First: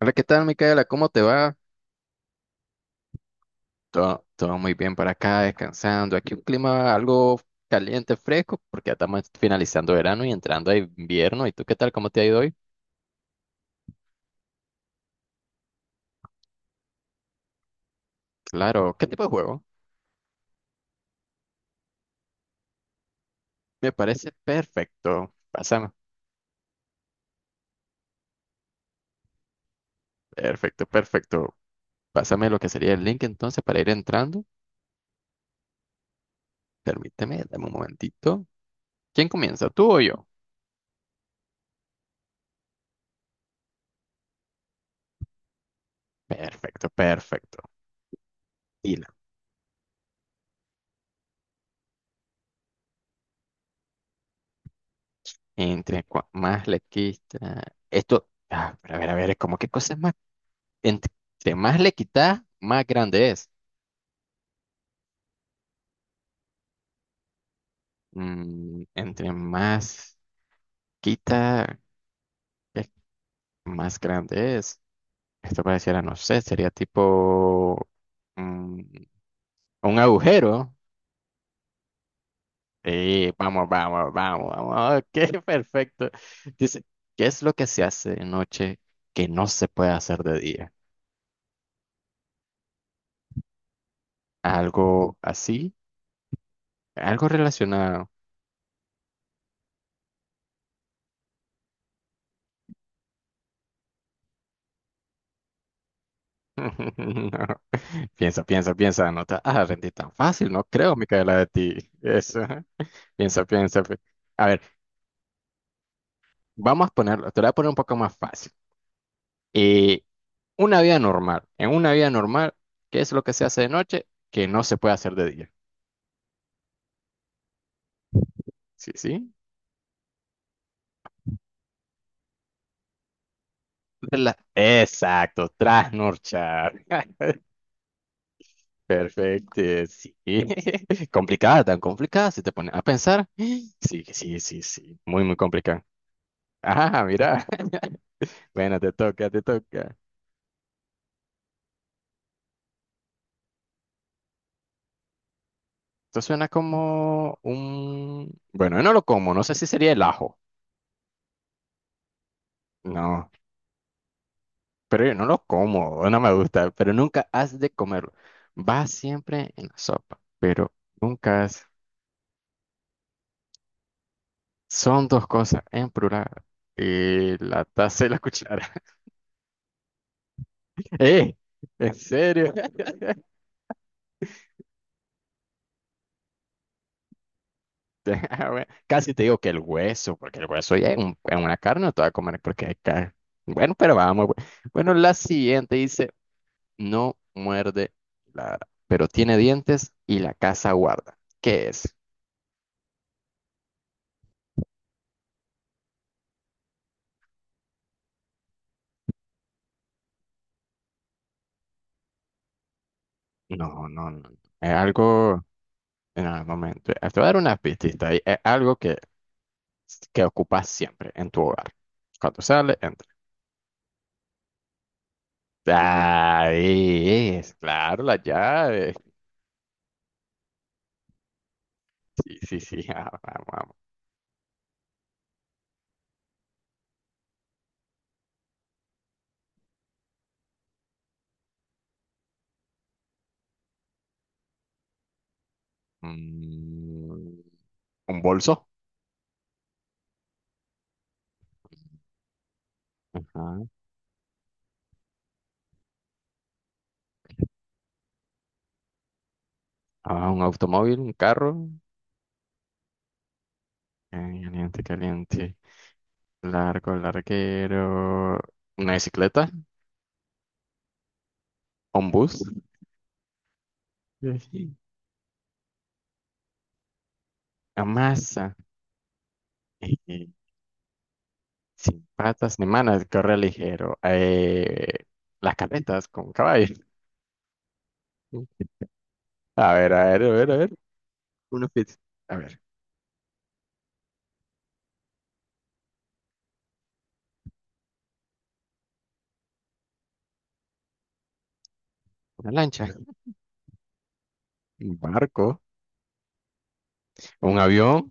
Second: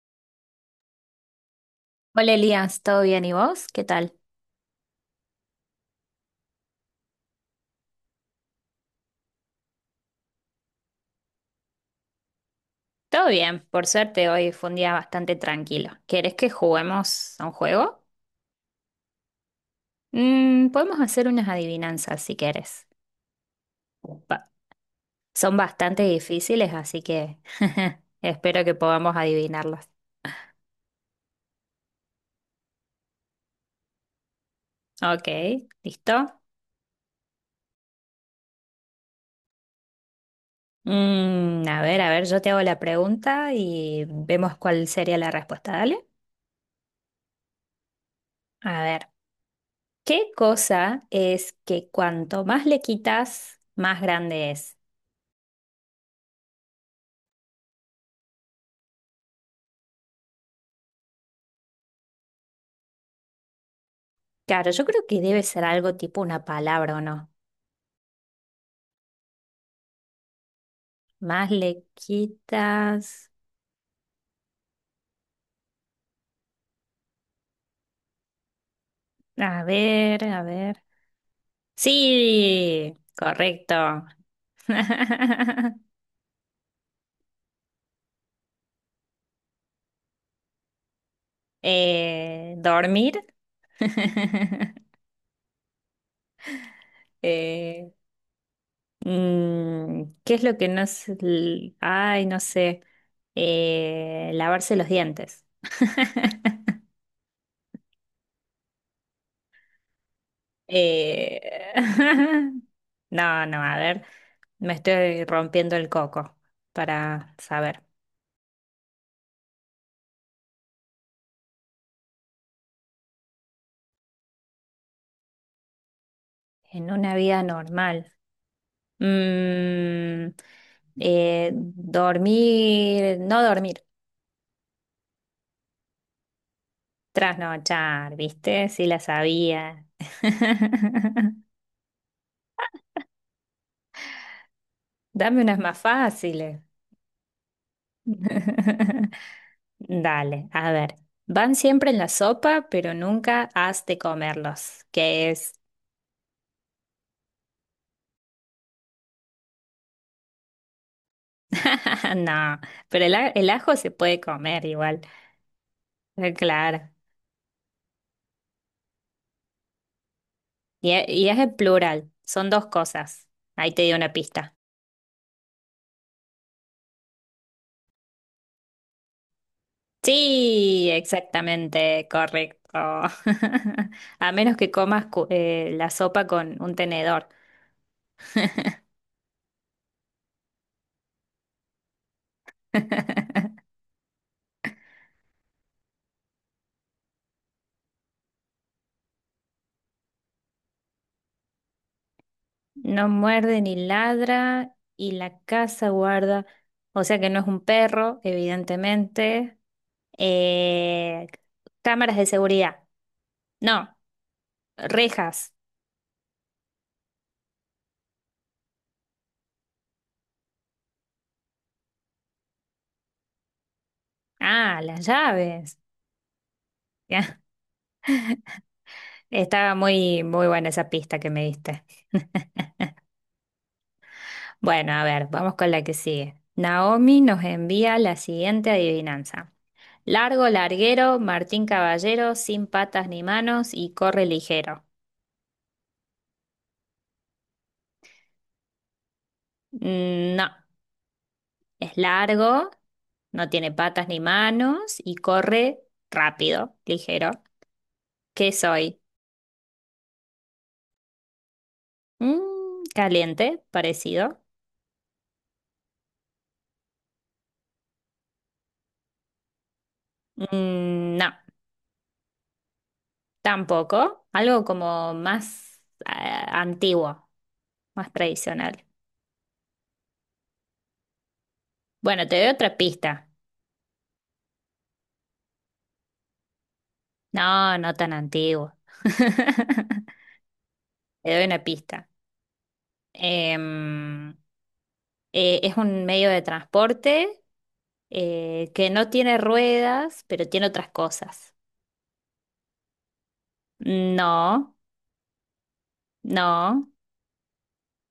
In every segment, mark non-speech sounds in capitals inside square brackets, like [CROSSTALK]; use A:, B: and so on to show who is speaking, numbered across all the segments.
A: Hola, ¿qué tal, Micaela? ¿Cómo te va?
B: Hola Elías, ¿todo bien? ¿Y vos? ¿Qué tal?
A: Todo muy bien por acá, descansando. Aquí un clima algo caliente, fresco, porque ya estamos finalizando verano y entrando a invierno. ¿Y tú qué tal? ¿Cómo te ha ido hoy?
B: Todo bien, por suerte hoy fue un día bastante tranquilo. ¿Querés que juguemos a un juego?
A: Claro, ¿qué tipo de juego?
B: Podemos hacer unas adivinanzas si querés.
A: Me parece
B: Ba-
A: perfecto.
B: son
A: Pásame.
B: bastante difíciles, así que [LAUGHS] espero que podamos adivinarlas.
A: Perfecto, perfecto. Pásame lo que sería el link entonces para ir entrando.
B: Ok, ¿listo?
A: Permíteme, dame un momentito. ¿Quién comienza? ¿Tú o yo?
B: A ver, yo te hago la pregunta y vemos cuál sería la respuesta, dale.
A: Perfecto, perfecto.
B: A
A: Y
B: ver,
A: la-
B: ¿qué cosa es que cuanto más le quitas, más grande es?
A: más le quita. Esto, a ver, es como que cosas más. Entre más le quita, más grande es.
B: Claro, yo creo que debe ser algo tipo una palabra o no.
A: Mm, entre más
B: Más
A: quita,
B: le
A: eh,
B: quitas.
A: más grande es. Esto pareciera, no sé, sería tipo mm,
B: A
A: un
B: ver, a
A: agujero.
B: ver. Sí,
A: Vamos,
B: correcto.
A: vamos, vamos, vamos. Ok, [LAUGHS]
B: [LAUGHS]
A: perfecto. Dice, ¿qué es lo que se hace de noche que no se puede hacer de día?
B: Dormir. [LAUGHS]
A: Algo así, algo
B: Eh,
A: relacionado.
B: ¿qué es lo que no es? Ay, no sé. Lavarse los dientes. [LAUGHS]
A: [LAUGHS] Piensa, piensa, piensa, anota. Ah, rendí tan fácil, no creo, Micaela,
B: Eh,
A: de ti. [LAUGHS] Eso. Ajá.
B: [LAUGHS]
A: Piensa,
B: No, no, a
A: piensa.
B: ver.
A: A ver,
B: Me estoy rompiendo el coco
A: vamos a ponerlo,
B: para
A: te lo voy a poner un
B: saber.
A: poco más fácil. Eh, una vida normal. En una vida normal, ¿qué es lo que se hace de noche que no se puede hacer de día?
B: En una vida normal.
A: Sí, sí.
B: Mm, dormir, no dormir,
A: Exacto, trasnorchar. [LAUGHS]
B: trasnochar, ¿viste? Sí la
A: Perfecto,
B: sabía.
A: sí. [LAUGHS]
B: [LAUGHS]
A: Complicada, tan complicada, si te pones a pensar. Sí, sí, sí, sí. Muy, muy
B: Dame unas más
A: complicada.
B: fáciles.
A: Ah, mira. [LAUGHS] Bueno, te
B: [LAUGHS]
A: toca, te toca.
B: Dale, a ver. Van siempre en la sopa, pero nunca has de comerlos. ¿Qué es? [LAUGHS]
A: Esto suena como un... Bueno, yo no lo como, no sé si sería el ajo.
B: Ah, no, pero
A: No,
B: el ajo se puede comer igual.
A: pero yo no lo como, no me gusta,
B: Claro.
A: pero nunca has de comerlo. Va siempre en la sopa, pero
B: Y, y es
A: nunca
B: en
A: has...
B: plural. Son dos cosas. Ahí te di una pista.
A: Son dos cosas en plural. Y la taza y la cuchara.
B: Sí,
A: [LAUGHS] ¡Eh! ¿En
B: exactamente,
A: serio?
B: correcto. [LAUGHS]
A: [LAUGHS]
B: A menos que comas la sopa con un tenedor.
A: Ah, bueno, casi te digo que el hueso, porque el hueso ya es, es una carne, no te va a comer porque hay carne.
B: [LAUGHS]
A: Bueno, pero vamos. Bueno, la siguiente dice... No muerde, ladra, pero tiene dientes y la casa guarda. ¿Qué es?
B: No muerde ni ladra y la casa guarda. O sea que no es un perro, evidentemente. Eh, cámaras de seguridad.
A: No,
B: No,
A: no, no. Es algo.
B: rejas.
A: En algún momento. Te voy a dar una pistita ahí. Es algo que ocupas siempre en tu hogar. Cuando sale, entra.
B: Ah, las llaves.
A: Ahí es,
B: [LAUGHS]
A: claro, la llave.
B: Estaba muy, muy buena esa pista que me diste.
A: Sí,
B: [LAUGHS]
A: sí, sí. [LAUGHS] Ah, vamos, vamos.
B: Bueno, a ver, vamos con la que sigue. Naomi nos envía la siguiente adivinanza. Largo, larguero, Martín Caballero, sin patas ni manos y corre ligero.
A: Mm, un bolso.
B: Mm, no, es largo, no
A: Ajá.
B: tiene patas ni manos y corre rápido, ligero. ¿Qué soy?
A: Ah, un automóvil, un carro.
B: Mm, caliente,
A: Eh,
B: parecido.
A: Caliente, caliente. Largo, larguero. Una bicicleta.
B: Mm, no,
A: Ombus,
B: tampoco. Algo
A: sí.
B: como más eh, antiguo, más
A: Amasa,
B: tradicional.
A: [LAUGHS] eh, sin
B: Bueno, te doy
A: patas ni
B: otra
A: manos,
B: pista.
A: corre ligero. Las carretas con caballos.
B: No, no tan antiguo.
A: A ver, a
B: [LAUGHS]
A: ver, a ver, a ver.
B: Te doy una
A: Una pizza.
B: pista.
A: A ver,
B: Em, es un medio de transporte que no tiene ruedas, pero tiene otras cosas.
A: una lancha,
B: No,
A: un barco,
B: no,
A: un avión,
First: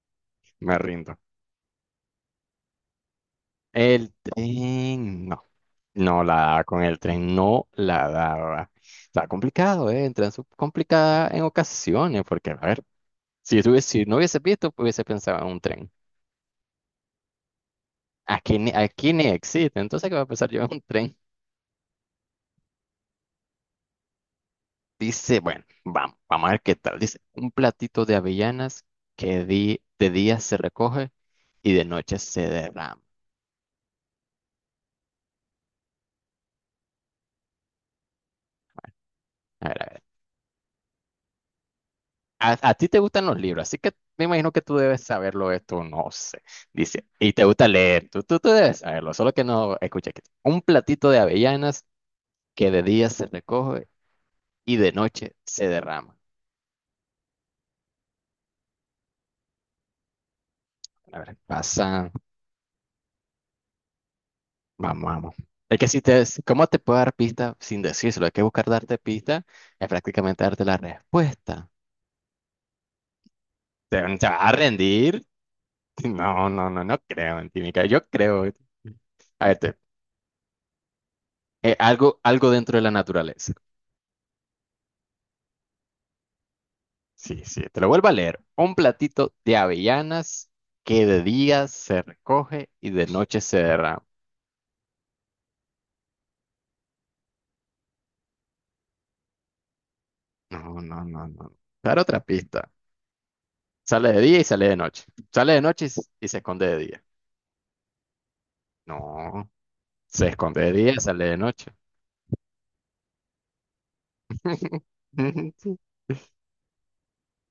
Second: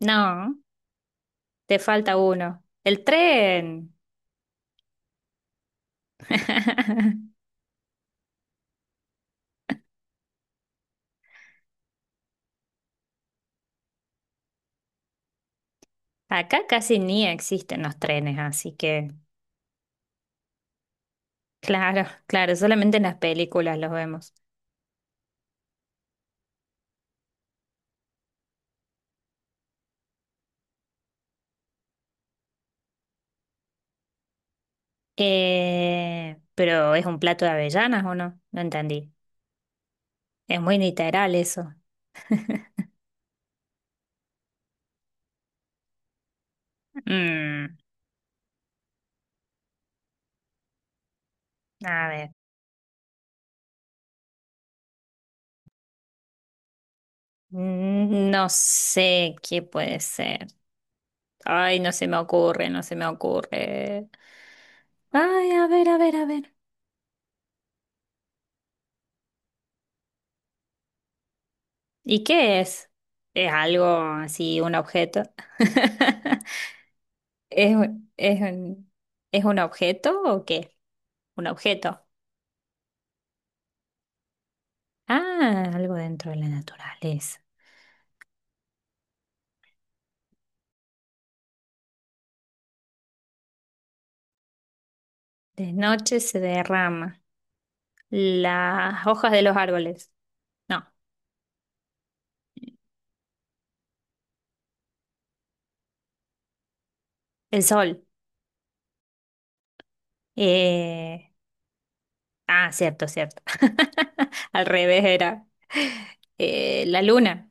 B: no.
A: me rindo.
B: Te falta uno. El tren.
A: El tren, no, no la daba con el tren,
B: [LAUGHS]
A: no la daba. Está complicado, ¿eh? Entra en su complicada en ocasiones, porque, a ver, si, si no hubiese visto, hubiese pensado en un tren.
B: Acá casi ni existen los trenes, así que,
A: Aquí ni existe. Entonces, ¿qué va a pasar? Lleva un tren.
B: claro, claro, solamente en las películas los vemos.
A: Dice, bueno, vamos, vamos a ver qué tal. Dice, un platito de avellanas de día se recoge y de noche se derrama.
B: Pero es un plato de avellanas, ¿o no? No entendí.
A: A ver, a ver.
B: Es muy literal eso.
A: A ti te gustan los libros, así que me imagino que tú debes saberlo esto, no sé. Dice, y te gusta
B: Mm,
A: leer, tú debes saberlo, solo que no escucha aquí. Un platito de avellanas
B: a ver,
A: que de día se recoge y de noche se derrama.
B: mm, no sé qué puede ser.
A: A ver,
B: Ay, no se
A: pasa.
B: me ocurre, no se me ocurre.
A: Vamos, vamos.
B: Ay, a
A: Es
B: ver,
A: que
B: a
A: si
B: ver,
A: te,
B: a ver.
A: ¿cómo te puedo dar pista sin decírselo? Hay que buscar darte pista, es prácticamente darte la respuesta.
B: ¿Y qué es? ¿Es algo
A: ¿Te vas a
B: así, un objeto?
A: rendir?
B: [LAUGHS]
A: No, no, no, no creo en ti,
B: ¿Es,
A: Mica. Yo
B: un- es
A: creo.
B: un, ¿es
A: A ver,
B: un
A: te-
B: objeto o qué? Un objeto.
A: algo, algo dentro de la naturaleza.
B: Ah, algo dentro de la naturaleza.
A: Sí, sí, te lo vuelvo a leer. Un platito de avellanas que de día se recoge y de noche se derrama.
B: De noche se derrama las hojas de los árboles.
A: No,
B: No,
A: no, no, no. Dar otra pista. Sale de día y sale de noche. Sale de noche y se esconde de día.
B: el sol.
A: No. Se esconde de día, sale
B: Eh,
A: de noche.
B: Ah, cierto, cierto. [LAUGHS] Al
A: [LAUGHS]
B: revés era
A: Sí.
B: la luna,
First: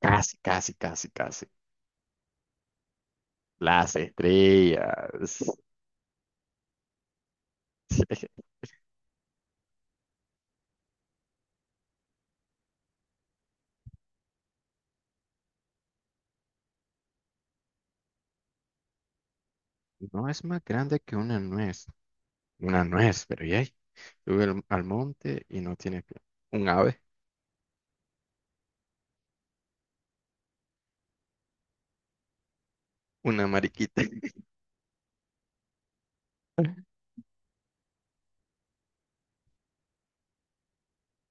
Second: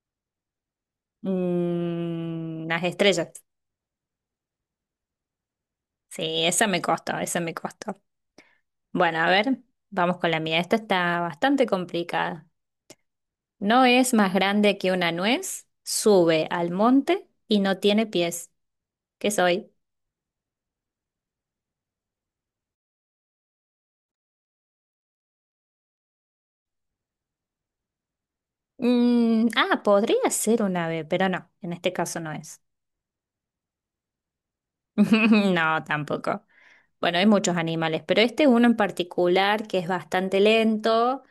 A: Casi, casi, casi, casi.
B: mm, las estrellas.
A: Las estrellas.
B: Sí, esa me costó, esa me costó.
A: [LAUGHS]
B: Bueno, a ver, vamos con la mía. Esta está bastante complicada. No es más grande que una nuez, sube al monte y no tiene pies. ¿Qué soy?
A: No es más grande que una nuez. Una nuez, pero ya. Sube al monte y no tiene pie. Un ave,
B: Mm, ah, podría ser un ave, pero no, en este caso no es.
A: una mariquita, [LAUGHS]
B: [LAUGHS] No, tampoco. Bueno, hay muchos animales, pero este uno en particular que es bastante lento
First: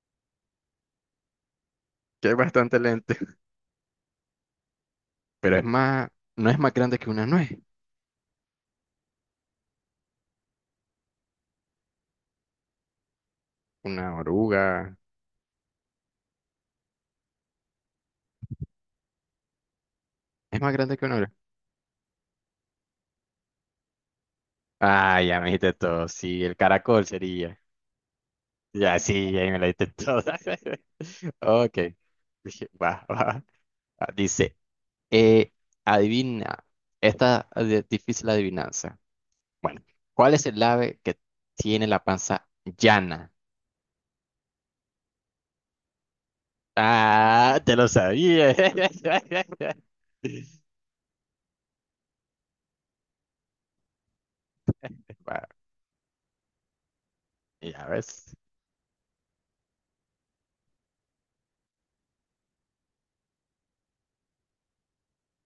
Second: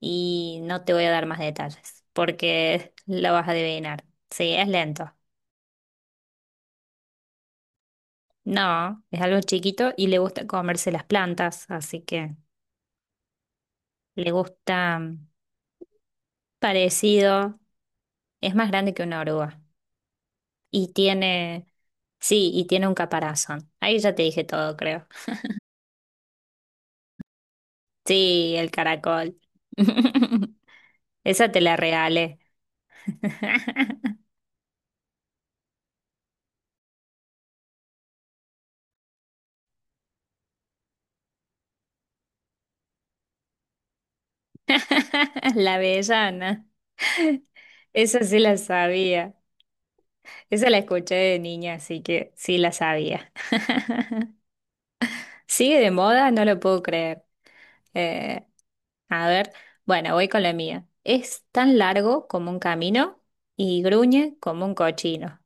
B: y no te voy a dar más detalles
A: que es bastante
B: porque
A: lento.
B: lo vas a adivinar. Sí, es lento.
A: Pero es más, no es más grande que una nuez.
B: No, es algo chiquito y le gusta comerse las plantas, así que
A: Una
B: le gusta
A: oruga.
B: mm, parecido. Es más grande que una oruga
A: Es más
B: y
A: grande que una oruga.
B: tiene, sí, y tiene un caparazón. Ahí ya te dije todo, creo.
A: Ah, ya me dijiste todo. Sí, el caracol sería.
B: Sí, el
A: Ya, sí,
B: caracol.
A: ya me la dijiste toda.
B: [LAUGHS]
A: [LAUGHS]
B: Esa te la
A: Ok.
B: regalé.
A: Dije, va, va.
B: [LAUGHS]
A: Ah, dice, eh, adivina, difícil adivinanza. Bueno, ¿cuál es el ave que tiene la panza llana?
B: La avellana.
A: Ah, te lo
B: Esa sí
A: sabía.
B: la
A: [LAUGHS]
B: sabía. Esa la escuché de niña, así que sí la sabía.
A: Bueno,
B: ¿Sigue de moda? No lo puedo creer.
A: ya ves,
B: Eh, a ver, bueno, voy con la mía. Es tan largo como un camino y gruñe como un cochino.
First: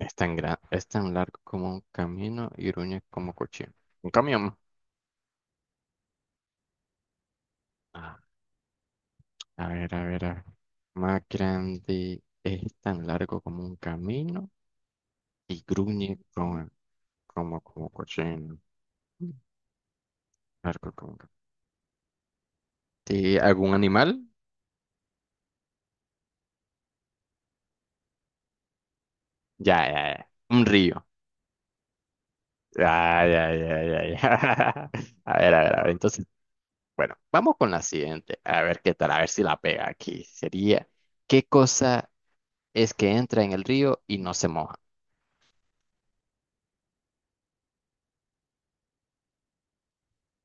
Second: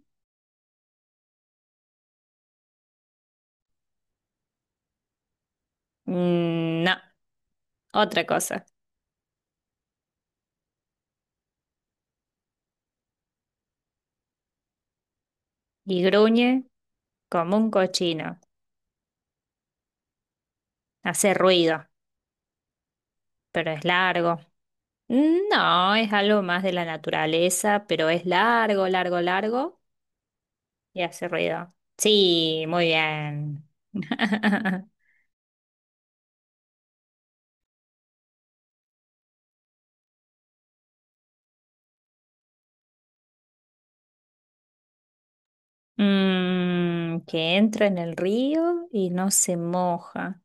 A: es tan largo como un camino y gruñe como cuchillo. Un camión.
B: Mm, no,
A: Ah,
B: otra cosa.
A: a ver, a ver, a ver. Más grande, es tan largo como un camino y
B: Y
A: gruñe
B: gruñe como un
A: como
B: cochino.
A: cochino. Largo como un
B: Hace ruido,
A: sí,
B: pero
A: ¿algún
B: es
A: animal?
B: largo. Mm, no, es algo más de la naturaleza, pero es largo, largo,
A: Ya,
B: largo
A: ya, ya. Un
B: y
A: río.
B: hace ruido. Sí, muy
A: Ya, ya,
B: bien.
A: ya, ya, ya. [LAUGHS]
B: [LAUGHS]
A: A ver, a ver, a ver. Entonces, bueno, vamos con la siguiente. A ver qué tal, a ver si la pega aquí. Sería, ¿qué cosa es que entra en el río y no se moja?
B: Mm, que entra en el río y no se moja.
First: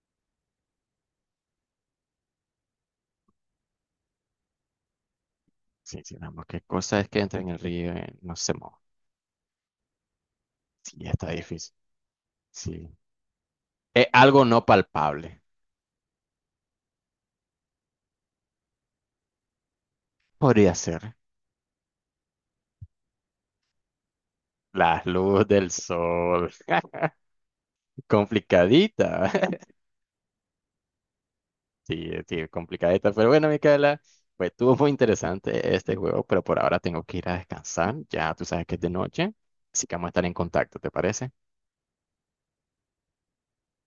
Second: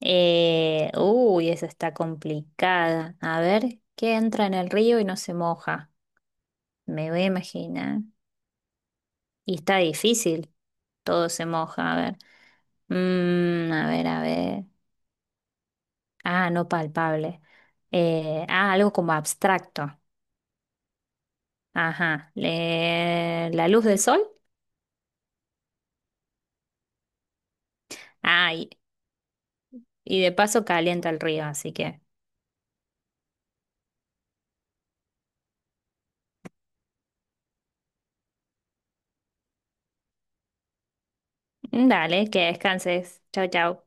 B: Uy, esa está complicada. A ver, ¿qué entra en el río y no se moja?
A: Sí, sí, vamos, ¿qué cosa es
B: Me
A: que
B: voy a
A: entra en el río
B: imaginar.
A: y no se moja?
B: Y está difícil.
A: Sí,
B: Todo
A: está
B: se
A: difícil.
B: moja. A ver.
A: Sí.
B: Mm, a
A: Es
B: ver, a
A: algo
B: ver.
A: no palpable.
B: Ah, no palpable. Ah, algo como abstracto.
A: Podría ser.
B: Ajá. La luz del sol.
A: La luz del sol. [LAUGHS]
B: Ah,
A: Complicadita.
B: y de paso calienta el río, así que.
A: Sí, sí, complicadita. Pero bueno, Micaela, pues estuvo muy interesante este juego, pero por ahora tengo que ir a descansar. Ya tú sabes que es de noche, así que vamos a estar en contacto, ¿te parece?
B: Mm, dale, que descanses. Chau, chau.